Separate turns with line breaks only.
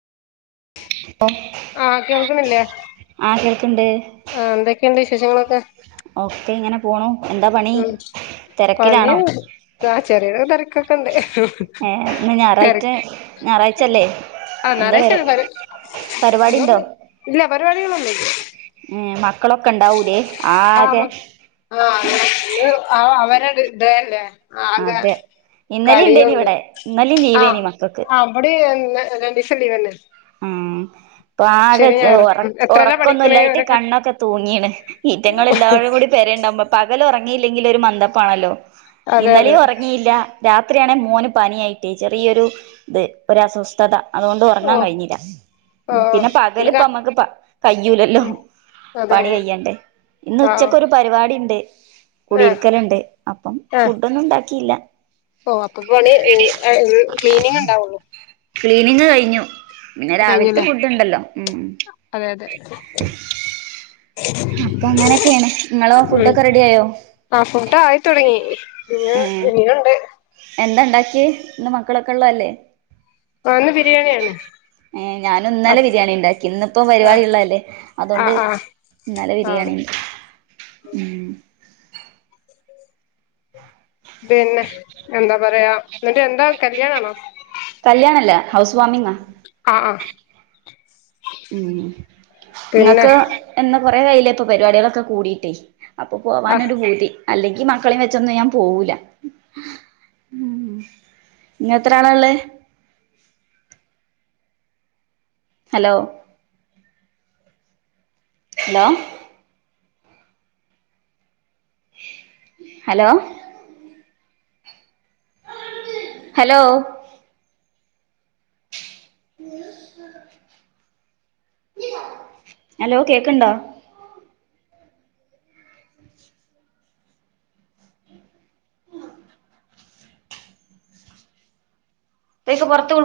ആഹ് കേൾക്ക്ന്നില്ലേ
ആ കേൾക്ക്ണ്ട്
ആഹ് എന്തേക്കെണ്ട് വിശേഷങ്ങളൊക്കെ
ഓക്കെ ഇങ്ങനെ പോണു എന്താ പണി തെരക്കിലാണോ
ആഹ് ചെറിയൊര് തെരക്കൊക്കെണ്ട്
ഏ ഇന്ന്
തെര
ഞായറാഴ്ച ഞായറാഴ്ചല്ലേ
ആഹ്
എന്താ പരു
ഞായറാഴ്ച്ച്യാണ് പര്
പരിപാടി
ഇതൊന്ന് ഇല്ല പരിപാടികളൊന്ന്ല്ല
ഏഹ് മക്കളൊക്കെ ഇണ്ടാവൂലേ
ആഹ് മക്ക് ആഹ് മക്കള് അവരോര് ഡേ അല്ലേ ആകെ
അതെ ഇന്നലെ ഇണ്ടേനി
കളിയൊള്ളു
ഇവിടെ ഇന്നലിം
ആഹ്
ലീവേനി മക്കൾക്ക്
ആഹ് ഇവടിം രണ്ടീസം ലീവെന്നേ
മ്മ് ഇപ്പാകെ
ഞായറും
ഒറ
ഉം എത്രേലാ പഠിക്കണേ
ഒറക്കൊന്നുല്ലായിട്ട്
അവരൊക്കെ
കണ്ണൊക്കെ തൂങ്ങീണ് ഈറ്റങ്ങള് എല്ലാരും കൂടി പേരേണ്ടാവുമ്പം പകല് ഒറങ്ങില്ലെങ്കില് ഒരു മന്തപ്പാണല്ലോ
അതെ അതെ
ഇന്നലേം ഒറ ങ്ങീല്ലാ രാത്രിയാണെ മോന് പനിയായിട്ടെ ചെറിയൊരു ഇത് ഒരു അസ്വസ്ഥത അതോണ്ട്
ഓ
ഉറങ്ങാൻ കഴിഞ്ഞില്ല
ഓ ഓ
പിന്നെ
എന്നിട്ട് ക
പകലിപ്പ നമ്മക്ക് കയ്യൂലല്ലോ
ഉം അതെ
പണി കയ്യണ്ടേ ഇന്ന്
ആഹ്
ഉച്ചക്കൊരു പരിപാടി ഉണ്ട്
ആഹ്
കുടിയിരിക്കൽ ഉണ്ട് അപ്പം
ആഹ്
ഫുഡന്നും ഉണ്ടാക്കിയില്ല
ഓ അപ്പൊ ഇപ്പ പണി ക്ലീനിങ് ഉണ്ടാവുള്ളോ
ക്ലീനിങ് കഴിഞ്ഞു പിന്നെ രാവിലത്തെ
കഴിഞ്ഞല്ലേ
ഫുഡ് ഉണ്ടല്ലോ ഉം
അതെ അതെ
അപ്പൊങ്ങനെക്കെണ് നിങ്ങളോ ഫുഡ്
ഉം
ഒക്കെ റെഡിയായോ
ആ ഫുഡായിത്തെടങ്ങി പിന്നെ - ന്ണ്ട്
എന്താണ്ടാക്ക്യേ ഇന്ന് മക്കളൊക്കെള്ളതല്ലേ
ഇന്ന് ബിരിയാണിയാണ്
ഏഹ് ഞാന ഇന്നലെ
അപ്പൊ
ബിരിയാണിണ്ടാക്കി ഇന്നിപ്പം
ആഹ്
പരിപാടിള്ളല്ലേ അതോണ്ട്
ആഹ് ആഹ്
ഇന്നല
ആഹ്
ബിരിയാണി ഉം
പിന്നെ എന്താ പറയാ എന്നിട്ട് എന്താ കല്യാണാണോ
കല്യാണല്ല ഹൗസ് വാർമിംഗാ
ആഹ് ആഹ്
ഉം
പിന്നെ
ഇങ്ങക്ക് എന്നാ കൊറെ ആയ്യിലേ ഇപ്പൊ പരിപാട്യാളൊക്കെ കൂടിട്ടേ അപ്പൊ
ആഹ്
പോവാനൊരു പൂതി അല്ലെങ്കി മക്കളെ വെച്ചൊന്നും ഞാൻ പോവൂല ഇങ്ങത്ര ആളാള്ളത് ഹലോ ഹലോ ഹലോ ഹലോ ഉം ഹലോ കേക്ക്ണ്ടോ കേക്ക് പുറത്തപോണ്